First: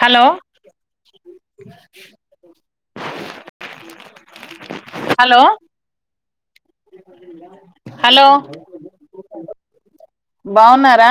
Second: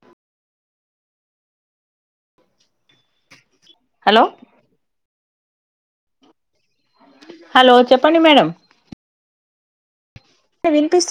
Hello hello hello hello చెప్పండి hello madam బావున్నారా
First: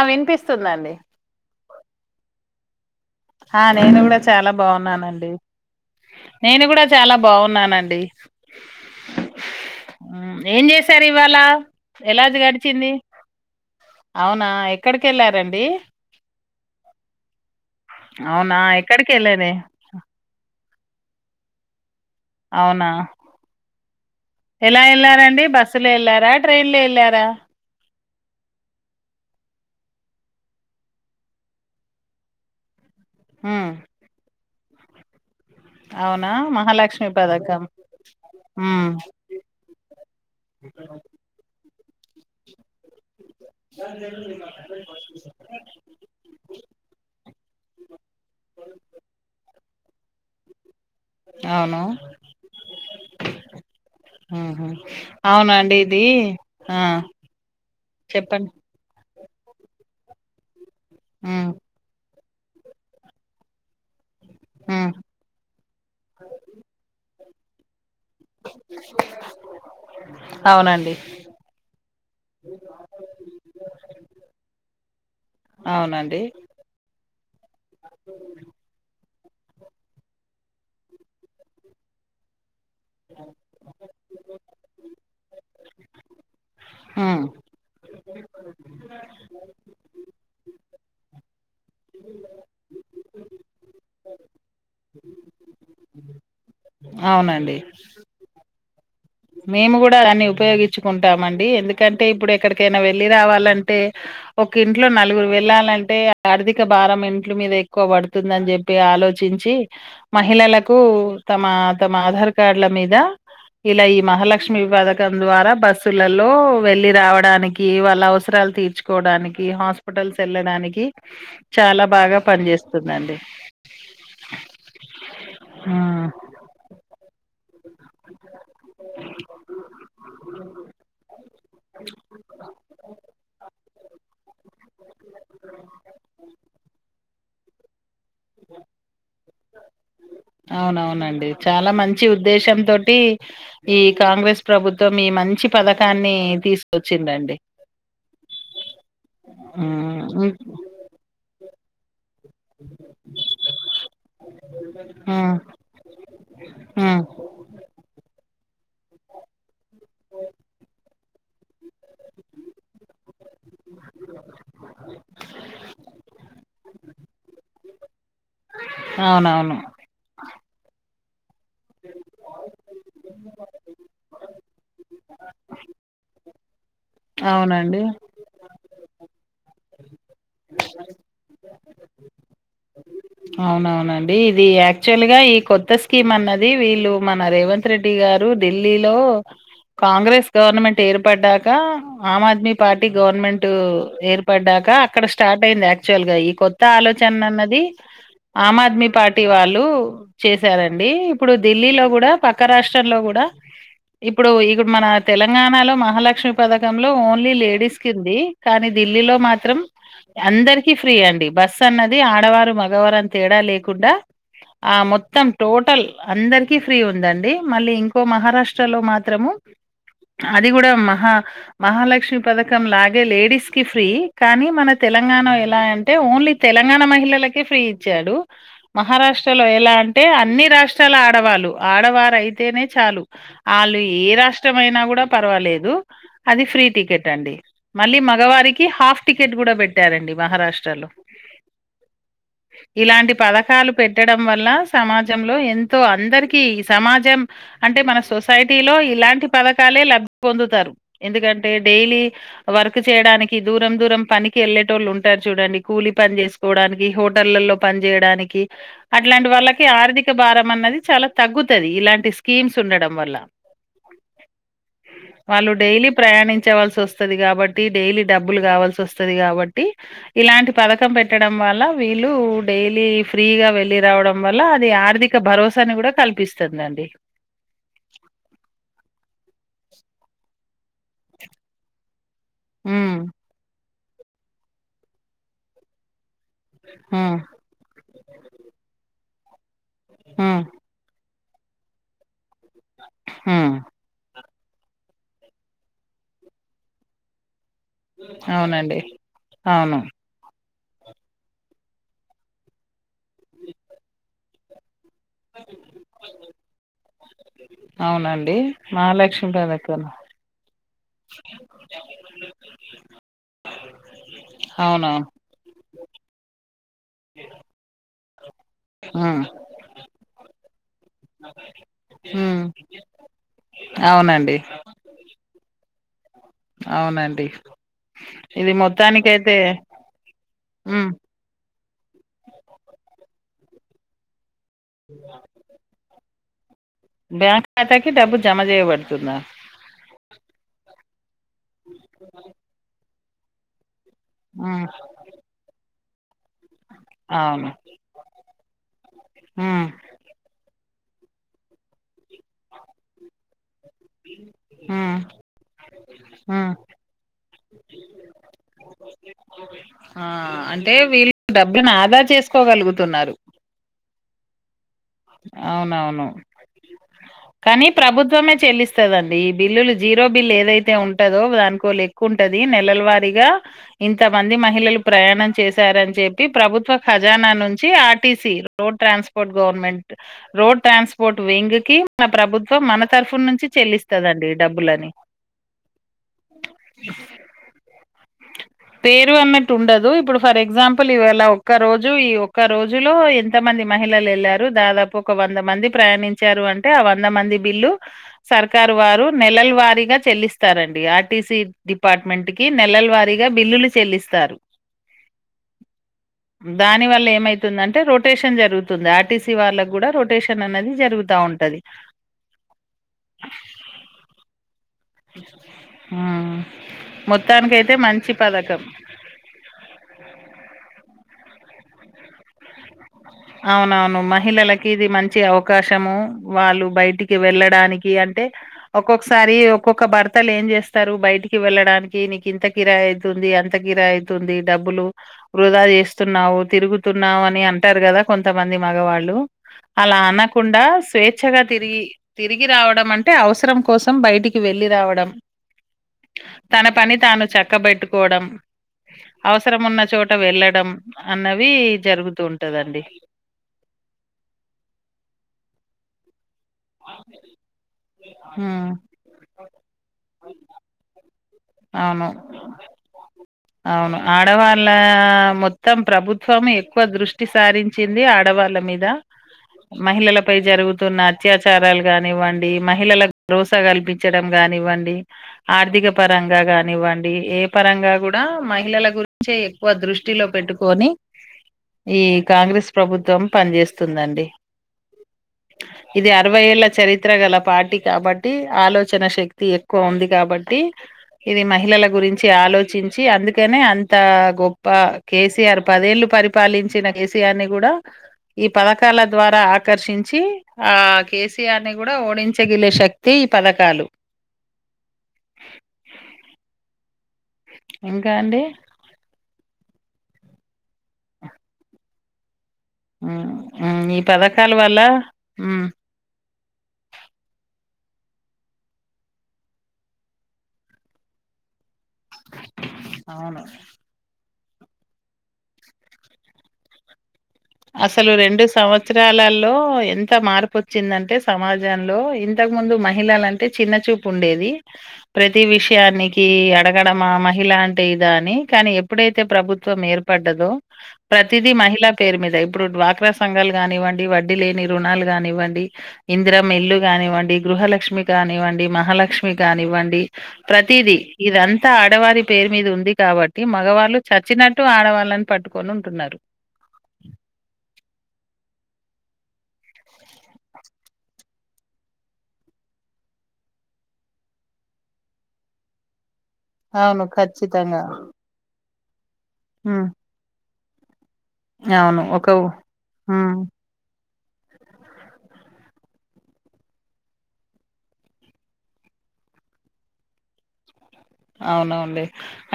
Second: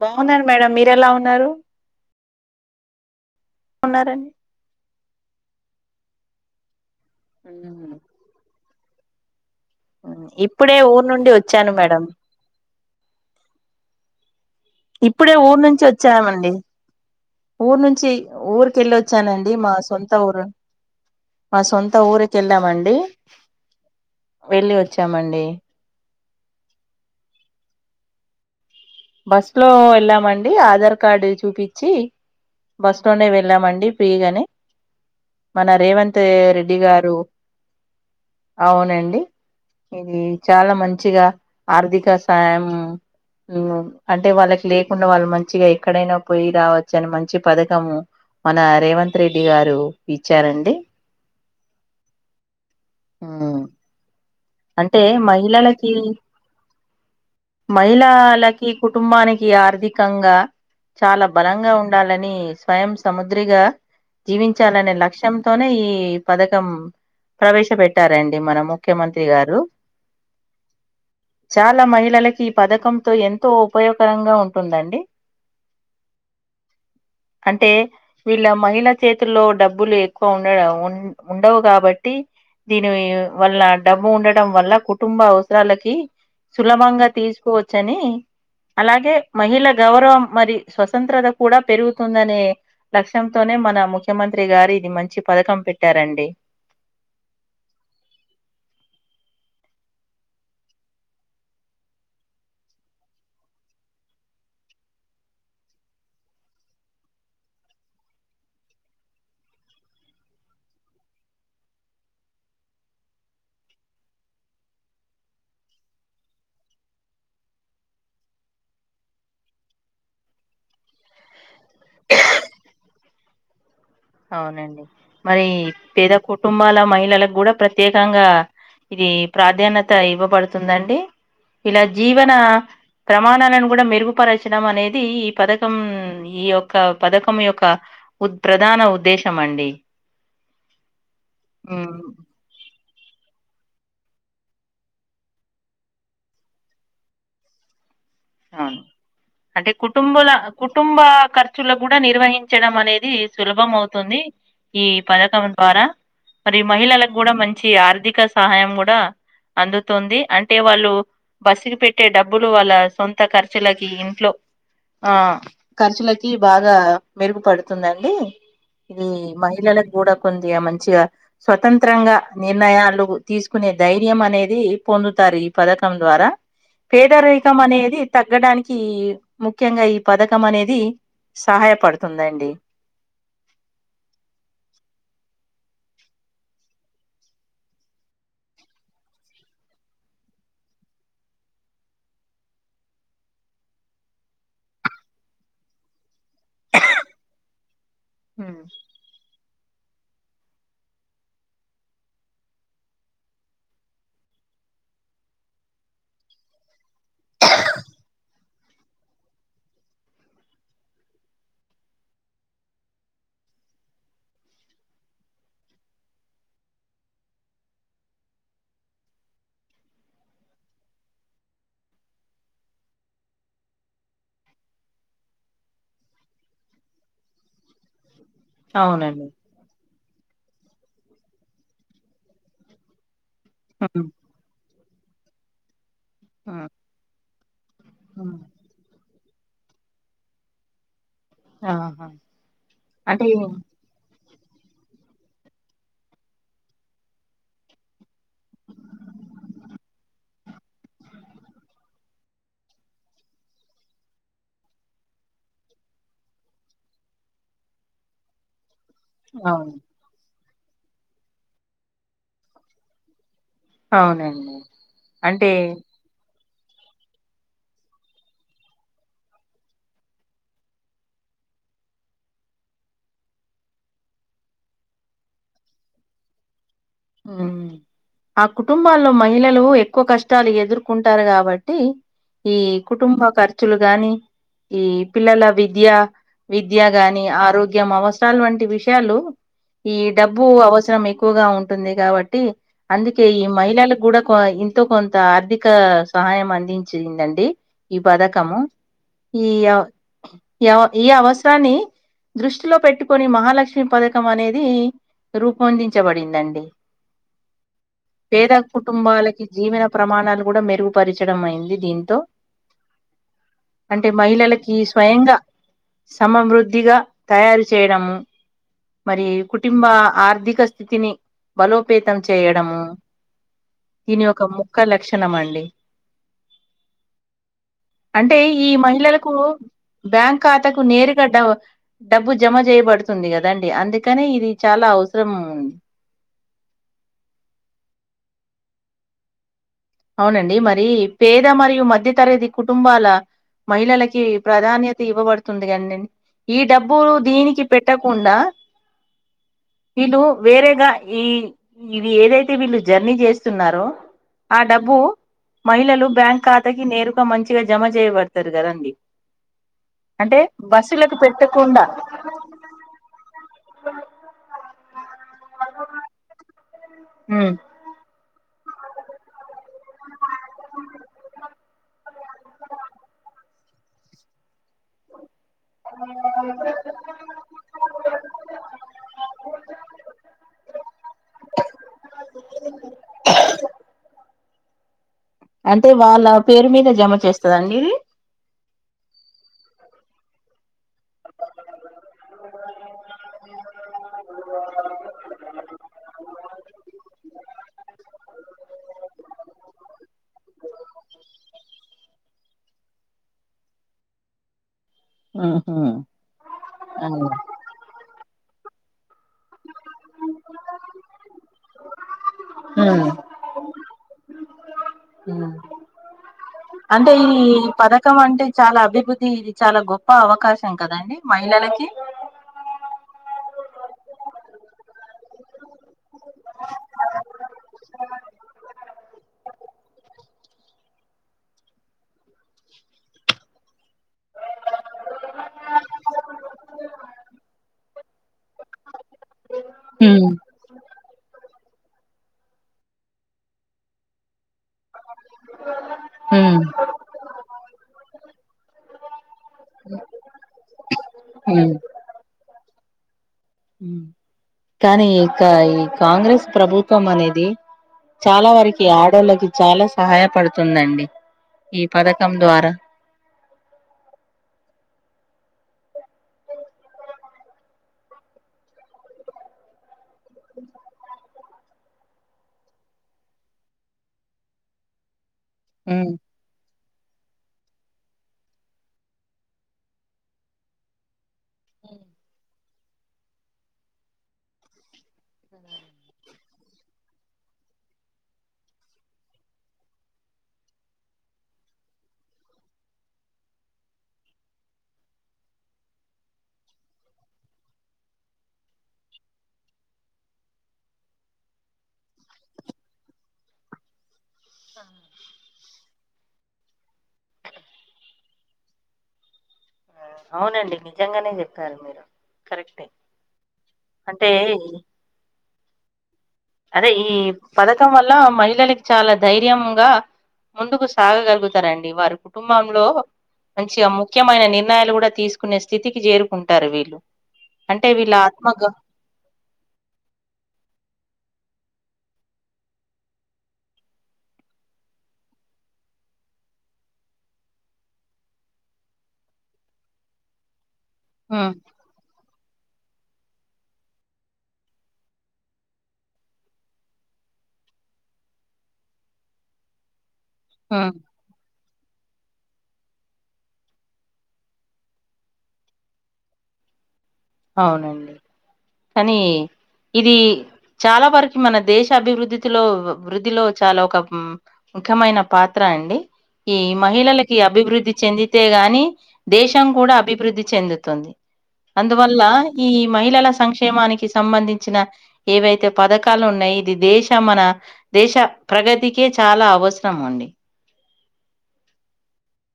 బాగున్నా మేడం మీరూ ఎలా ఉన్నారు ఆ నేను కూడా ఉన్నారండి చాలా బాగున్నా నేను ఎప్పుడూ చాలా బాగున్నానండి ఏం ఇప్పుడే చేసారు ఊరు నుండి ఇవాళ వచ్చాను మేడం ఎలాది గడిచింది అవును ఇప్పుడే ఊరు నుంచి వచ్చామండి ఊరు నుంచి అవునా ఊరిక వెళ్ళి ఎక్కడికి వచ్చానండి వెళ్ళేది మా సొంత ఊరు ఆ సొంత మత్త అవునా ఊరకెళ్ళామండి ఎలా ఎలారండి బస్సు లో ఇల్ారా అ ఇళ్ళ ఎళార బస్ లో వెళ్ళామండి ఆధార్ కార్డు చూపించి బస్ స్టాండ్డే ఉమ్ వెళ్ళామండి ఫ్రీగానే మన రేవంత్ అవునా రెడ్డి మహాలక్ష్మి గారు పథకం ఉమ్ అవునండి ఇది చాలా మంచిగా ఆర్థిక సాాయం అ అంటే వాళ్ళకి లేకుండా వాళ్ళు మంచిగా ఎక్కడైనా పోయి రావచ్చ అని మంచి పథకము మన రేవంత్ రెడ్డి గారు ఇచ్చారండి అవును ఉమ్, ఉహు అంటే అవునండి మహిళలకి ఇది ఆ మహిళా చెప్పండి లకి కుటుంబానికి ఆర్థికంగా చాలా ఉమ్ బలంగా ఉండాలని ని స్వయం సముద్రిగా ఉమ్ జీవించాలనే లక్ష్యంతోనే ఈ పథకం ప్రవేశపెట్టు టారండి మన ముఖ్యమంత్రి గారు అవునండి చాలా మహిళలకి ఈ పథకంతో ఎంతో ఉపయోగకరంగా ఉంటుందండి. అవునండి అంటే వీళ్ళ మహిళ చేతుల్లో డబ్బులు ఎక్ ఉండయ ఉ ఉండవు గాబట్టి దీని వల్ల ఉండటం వల్ల కుటుంబ అవసరాలకి సులభంగా ఉమ్ తీసుకు వచ్చని అలాగే మహిళ గౌరవం మరి స్వతంత్రత కూడా పెరుగుతుందనే లక్ష్యంతోనే మన ముఖ్యమంత్రి గారు ఇది మంచి పథకం పెట్టారండి. అవునండి. మేము గూడా దాన్ని ఉపయోగించుకుంటామండి ఎందుకంటే ఇప్పుడు ఎక్కడికైనా వెళ్లిి రావాలంటే ఒక ఇంట్లో నలుగురు వెళ్ళాలంటే ఆర్థిక భారం ఇంట్ల మీద ఎక్కువ పడుతుందని చెప్పి ఆలోచించి మహిళలకు తమ తమ ఆధార్ కార్డ్ల మీద ఇలా మహాలక్ష్మి పథకం ద్వారా బస్సులలో వెళ్ళి రావడానికి వాళ్ళ అవసరాలు తీర్చుకోవడానికి హాస్పిటల్స్ వెళ్ళడానికి చాలా బాగా పనిచేస్తుందండి అవునండి మరీ ఉమ్ పేద కుటుంబాల మహిళలకు గూడ ప్రత్యేకంగా ఇది ప్రాధాన్యత ఇవ్వబడుతుందండి. ఇలా జీవన ప్రమాణాలను కూడా మెరుగుపరచడం అనేది ఈ పథకం ఈ యొక్క పథకం యొక్క ఉత్ ప్రధాన ఉత్ అవునవునండి చాలా ఉమ్ మంచి ఉద్దేశం తోటి ఈ కాంగ్రెస్ ప్రభుత్వం ఈ మంచి పథకాన్ని తీసుకొచ్చిందండి. అవును అంటే హ్మ్ కుటుంబల హ్మ్ కుటుంబకర్ [unintelligible] నిర్వహించడం అనేది సులభం అవుతుంది ఈ హ్మ్ పథకం ద్వారా మరి హ్మ్ మహిళలకు గూడ మంచి ఆర్థిక సహాయం గూడా అందుతుంది అంటే వాళ్ళు బస్సుకి పెట్టే డబ్బులు వాళ్ళ కొత్త ఖర్చులకి ఇంట్లో ఆ ఖర్చులకి బాగా మెరుగుపడుతుందండి ఇది అవునవును మహిళలకు గూడా కొదిగా మంచిగా స్వతంత్రంగా నిర్ణయాల్ తీసుకునే ధై యం అనేది పొందుతారు ఈ పథకం ద్వారా వేదరేకం అవునండి అనేది. తగ్గడానికి ముఖ్యంగా ఈ పథకం అనేది సహాయపడుతుందండీ. అవునవునండి. ఇది యాక్చువల్ గా ఈ కొత్త స్కీమ్ అన్నది వీళ్ళు మన రేవంత్ రెడ్డి గారు ఢిల్లీలో కాంగ్రెస్ గవర్నమెంట్ ఏర్పడ్డాక, ఆమ్ ఆద్మీ పార్టీ గవర్నమెంట్ ఏర్పడ్డాక, అక్కడ స్టార్ట్ అయింది యాక్చువల్ గా ఈ కొత్త ఆలోచనన్నది. ఆమ్ ఉమ్ ఆద్మీ పార్టీ వాళ్ళు. చేసారండి, ఇప్పుడు ధీల్లీలో గూడా, పక్క రాష్ట్రంలో గూడా ఇప్పుడు ఇగుడ్ మన తెలంగాణలో మహాలక్ష్మి పథకం. లో ఓన్లీ లేడీస్కింది కానీ ధీల్లీలో మాత్. త్రం అందరికి ఫ్రీ అండి. బస్ అన్నది ఆడవారు మ.. గవరన్ తేడా లేకుండా ఆ మొత్తం టోటల్ అందరికి ఫ్రీ ఉందండి మళ్ళీ ఇంకో మహారాష్ట్ర లో మాత్రము అది గూడా మహా మహాలక్ష్మి పథకం లాగే లేడీస్ కి ఫ్రీ కానీ మన తెలంగాణ ఎలా అంటే ఓన్లీ తెలంగాణ మహిళల. Key free. చ్చాడు, అవునండి మహారాష్ట్రలో ఎలాన్. టే అన్ని రాష్ట్రాల ఆడవాళ్ళు, ఆడవారయితేనే చాలు. ఆళ్ళు ఉమ్ ఏ రాష్ట్రం అయినా గూడా. పర్వాలేదు. అది ఫ్రీ ఉమ్ టికెట్ అండి. మళ్ళీ ఉమ్ మగవారికి హాఫ్. టికెట్ గూడా బెట్టారండి మహారాష్ట్ర లో. ఆహా ఇలాంటి అంటే పథకాలు పెట్టడం. వల్ల సమాజంలో ఎంతో, అందరికి సమాజం అంటే మన సొసైటీ లో ఇలాంటి పథకాలే ల [inaudible] పొందుతారు. ఎందుకంటే, డెలీ వర్క్ చేయడానికి దూరం, దూరం పనికి ఏళ్ళేటోళ్ళు ఉంటారు చూడండి కూలి పని జేస్కోడాని.. కీ హోటళ్లలో పని జేయడానికి. అట్లాంటి వాళ్ళకి అవును ఆర్థిక భారం. మన్నది చాలా తగ్గుతది ఇలాంటి స్కీమ్స్ ఉండడం వల్ల. అవునండి, అంటే. చ్చవలసొస్తది గాబట్టి, డైలీ డబ్బులు గావాల్సొస్తది గాబట్టి, ఇలాంటి పథకం పెట్టడం వల్ల. వీళ్ళూ డైలీ ఫ్రీగా వెళ్లి రావడం వల్ల అది ఆర్థిక భరోసాని గూడా కల్పిస్తుందండి. ఆ కుటుం.. బాల్లో మహిళలు ఎక్కుకష్టాలు ఎదుర్కుంటారు గాబట్టి. ఈ ఉమ్ కుటుంబకర్. తులు గాని, ఈ పిల్లల విద్య. విద్యా ఉమ్ గాని, ఆరోగ్యం అవస్. [inaudible] వంటి విష్యాలు. ఈ ఉమ్ డబ్బు అవసరం ఎక్కు. పోగా ఉన్. టుంది గాబట్టి. అందుకే ఈ ఉమ్ మహిళల్ గూడా. కో ఇంతో కొంత ఆర్థిక సహాయం అందించిందండి. ఈ బదకము అవునండి ఈఆ. అవును ఎవ ఈ అవసరాన్ని దృష్టిలో పెట్టుకొని మహాలక్ష్మి పథకం అనేది రూపొందించబడిందండి అవునండి పేద మహాలక్ష్మి కుటుంబాలకి పథకం జీవన ప్రమాణాలు కూడా మెరుగుపరచడం అయింది దీంతో అంటే మహిళలకి అవునవును స్వయంగా సమృద్ధి కొద్దిగా తయారు చేయడము ఉమ్ మరి కుటుంబ ఆర్థిక స్థితిని బలోపేతం ఉమ్ చేయడము దీని అవునండి ఒక ముక్క లక్షణం అండి అవునండి అంటే ఇది ఈ మహిళలకు మొత్తానికైతే బ్యాంక్ ఖాతాకు ఉమ్ నేరుగా డ డబ్బు జమ చేయబడుతుంది కదా దండి అందుకనే ఇది చాలా అవసరం బ్యాంక్ ఖాతాకి డబ్బు జమ చేయబడుతుందా అవునండి మరి పేద మరియు మధ్యతరగతి కుటుంబాల మహిళలకి ఉమ్ ప్రాధాన్యత ఇవ్వబడుతుంది కండండి ఈ డబ్బు అవును దీనికి పెట్టకుండా ఉమ్ విళ్ళు వేరే ఇగా ఈ ఇది ఏదైతే వీళ్ళు జర్నీ చేస్తున్నారో ఆ ఉమ్ డబ్బు మహిళలు బ్యాంక్ ఉమ్ ఖాతాకి నేరు లేక మంచిగా జమ చేయబడతారు కదండి ఆ అంటే వీళ్ళు బస్సులకు డబ్బుని పెట్టకుండా ఆదా చేసుకోగలుగుతున్నారు అవునవును ఉమ్ కానీ ప్రభుత్వమే చెల్లిస్త స్తుదండి ఈ బిల్లులు జీరో బిల్ ఏదైతే ఉంటందో దాకో లే ఉంటది నెలల వారీగా ఇంత మంది మహిళలు ప్రయాణం చేశారని చెప్పి ప్రభుత్వ ఖజానా నుంచి RTC road transport government road transport wing కి మన ప్రభుత్వం మన తరఫు నుంచి చెల్లిస్తదండి డబ్బులని అంటే వాళ్ళ పేరు మీద జమ చేస్తదండి పేరు అన్నట్టు ఉండదు ఇప్పుడు ఫర్ ఎగ్జాంపుల్ ఇవాళ ఒక్క రోజు ఈ ఒక్క రోజు లో ఎంత మంది మహిళలు వెళ్లారు దాదాపు ఒక వంద మంది ప్రయాణించారు అంటే ఆ వంద మంది బిల్లు సర్కారు వారు నెలల వారీగా చెల్లిస్తారండి ఆర్టీసీ డిపార్ట్మెంట్ కి నెలల వారీగా బిల్లులు చెల్లిస్తారు ఆహా దాని వల్ల అవును ఏమైతుందంటే రొటేషన్ జరుగుతు ఆర్టీసి రొటేషన్ అనేది జరుగుతా ఉంటది ఉమ్ హ్మ్. అంటే ఈ మొత్తానికైతే మంచి పథకం అంటే చాలా అభివృద్ధి ఇది చాలా గొప్ప అవకాశం కదా దాని మహిళలకి అవునవును మహిళలకి ఇది మంచి అవకాశము వాళ్ళు బయటికి వెళ్ళడానికి అంటే ఒక్కొక్కసారి ఒక్కొక్క భర్తలు ఏం చేస్తారు బయటికి వెళ్ళడానికి నీకు ఇంత కిరాయి అవుతుంది అంత కిరాయి అవుతుంది డబ్బులు వృధా చేస్తున్నావు తిరుగుతున్నావు అని అంటారు కదా ఎంతమంది మగవాళ్ళు అలా ఉమ్ అనకుండా స్వేచ్ఛగా తిరిగి తిరిగి రావడం అంటే అవసరం కోసం బయటికి వెళ్ళి రావడం ఉమ్ తన పని తాను చక్కబెట్టుకోవడం అవసరం ఉన్న చోట వెళ్ళడం అన్నవి జరుగుతూ ఉంటదండి కానీ ఇంక కాంగ్రెస్ ప్రభుత్వం అనేది చాలా ఉమ్ వరకి ఆడోళ్ళకి చాలా సహాయపడుతుందండి ఈ పథకం అవును ద్వారా అవును ఆడవాళ్ళ మొత్తం ప్రభుత్వం ఎక్కువ దృష్టి సారించింది ఆడవాళ్ళ మీద మహిళలపై జరుగుతున్న అత్యాచారాలు కానివ్వండి మహిళలకు భరోసా కల్పించడం కానివ్వండి ఆర్థిక ఉమ్ పరంగా కానివ్వండి ఏ పరంగా కూడా మహిళల గురించే ఎక్కువ దృష్టిలో పెట్టుకొని ఈ కాంగ్రెస్ ప్రభుత్వం పనిచేస్తుందండి ఇది అరవై ఏళ్ళ చరిత్ర గల పార్టీ కాబట్టి ఆలోచన శక్తి ఎక్కువ ఉంది కాబట్టి ఇది మహిళల గురించి ఆలోచ ర్చించి అందుకనే అంత గొప్ప కేసీఆర్ పదేళ్లు పరిపాలించిన కేసీఆర్ ని కూడా ఈ పథకాల ద్వారా ఆకర్షించి ఆ కేసీఆర్ ని కూడా ఓడించగిలే శక్తి ఈ పథకాలు స ఇంకా అండి అవునండి నిజంగానే చెప్పారు మీరు కరెక్టే ఉమ్ ఉమ్ ఈ అంటే పథకాల వల్ల ఉమ్ అదే ఈ పథకం వల్ల మహిళలకి చాలా ధైర్యంగా ముందుకు సాగగలుగుతారండి వారి కుటుంబంలో అవును మంచిగా ముఖ్యమైన నిర్ణయాలు కూడా తీసుకునే స్థితికి చేరుకుంటారు వీళ్ళు అంటే అసలు వీళ్ళ రెండు ఆత్మగ సంవత్సరాలలో ఎంత మార్పు వచ్చిందంటే సమాజ ప్రజంలో ఇంతకు ముందు మహిళలంటే చిన్న చూపు ఉండేది ప్రతి విషయానికి అడగడంమా మహిళ అంటే ఇదా అని కానీ ఎప్పుడైతే ప్రభుత్వం ఏర్పడ్డదో ప్రతిదది హ్మ్ మహిళా పేరు మీద ఇప్పుడు డ్వాక్రా సంఘాలు కానివ్వండి వడ్డీ లేని రుణాలు కానివ్వండి ఇందిరం ఎల్లు కానివ్వండి గృహలక్ష్మి కానివ్వండి మహాలక్ష్మి కానివ్వండి హ్మ్ ప్రతీదీ ఇదంత అంత ఆడవారి పేరు మీద ఉంది కాబట్టి మగవాళ్ళు చచ్చినట్టు ఆడవాళ్ళని పట్టుకొని ఉంటున్నారు అవునండి కానీ ఇది చాలా వరకు మన దేశ అభివృద్ధిలో వృద్ధిలో చాలా ఒక ముఖ్యమైన పాత్ర అండి ఈ అవును. మహిళలకి ఖచ్చితంగా. అభివృద్ధి చెందితే గాని దేశం హ్మ్ కూడా అభివృద్ధి చెందు తుంది అవును అందువల్ల ఒక ఈ మహిళల హ్మ్ సంక్షేమానికి సంబంధించిన ఏవైతే పథకాలు ఉన్నాయి, ఇది దేశ మన దేశ ప్రగతికే చాలా అవసరం అండి. అవునండి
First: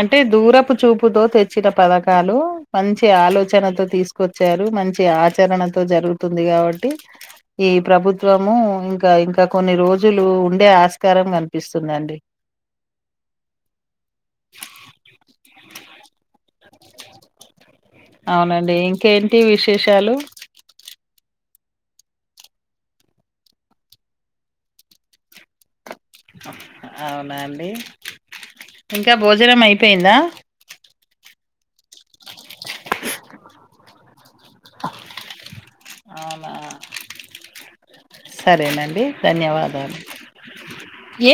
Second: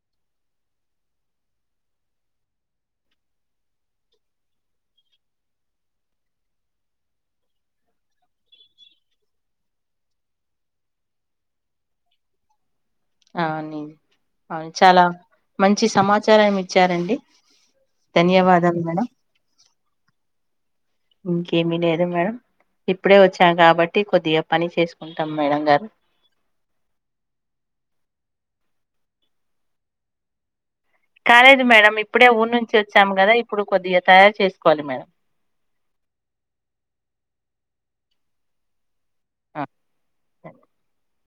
అంటే దూరపు చూపుతో తెచ్చిన పథకాలు మంచి ఆలోచనతో తీసుకొచ్చారు, మంచి ఆచరణతో జరుగుతుంది కాబట్టి, ఈ ప్రభుత్వము ఇంకా ఇంకా కొన్ని రోజులు ఉండే ఆస్కారం కనిపిస్తుందండి. అవునీ, అవును చాలా మంచి సమాచారం ఇచ్చారండి. అవునండి ధన్యవాదాలు మేడం ఇంకేంటి విశేషాలు ఇంకేమీ లేదు మేడం ఇప్పుడే వచ్చాం, కాబట్టి కొద్దిగా పని చేసుకుంటాం మేడం గారు. అవునా అండి ఇంకా భోజనం అయిపోయిందా. కాలేదు మేడం ఇప్పుడే ఊరి నుంచి వచ్చాము, కదా ఇప్పుడు కొద్దిగా తయారు చేసుకోవాలి మేడం. అవునా సరేనండి ధన్యవాదాలు ఆ, ఏ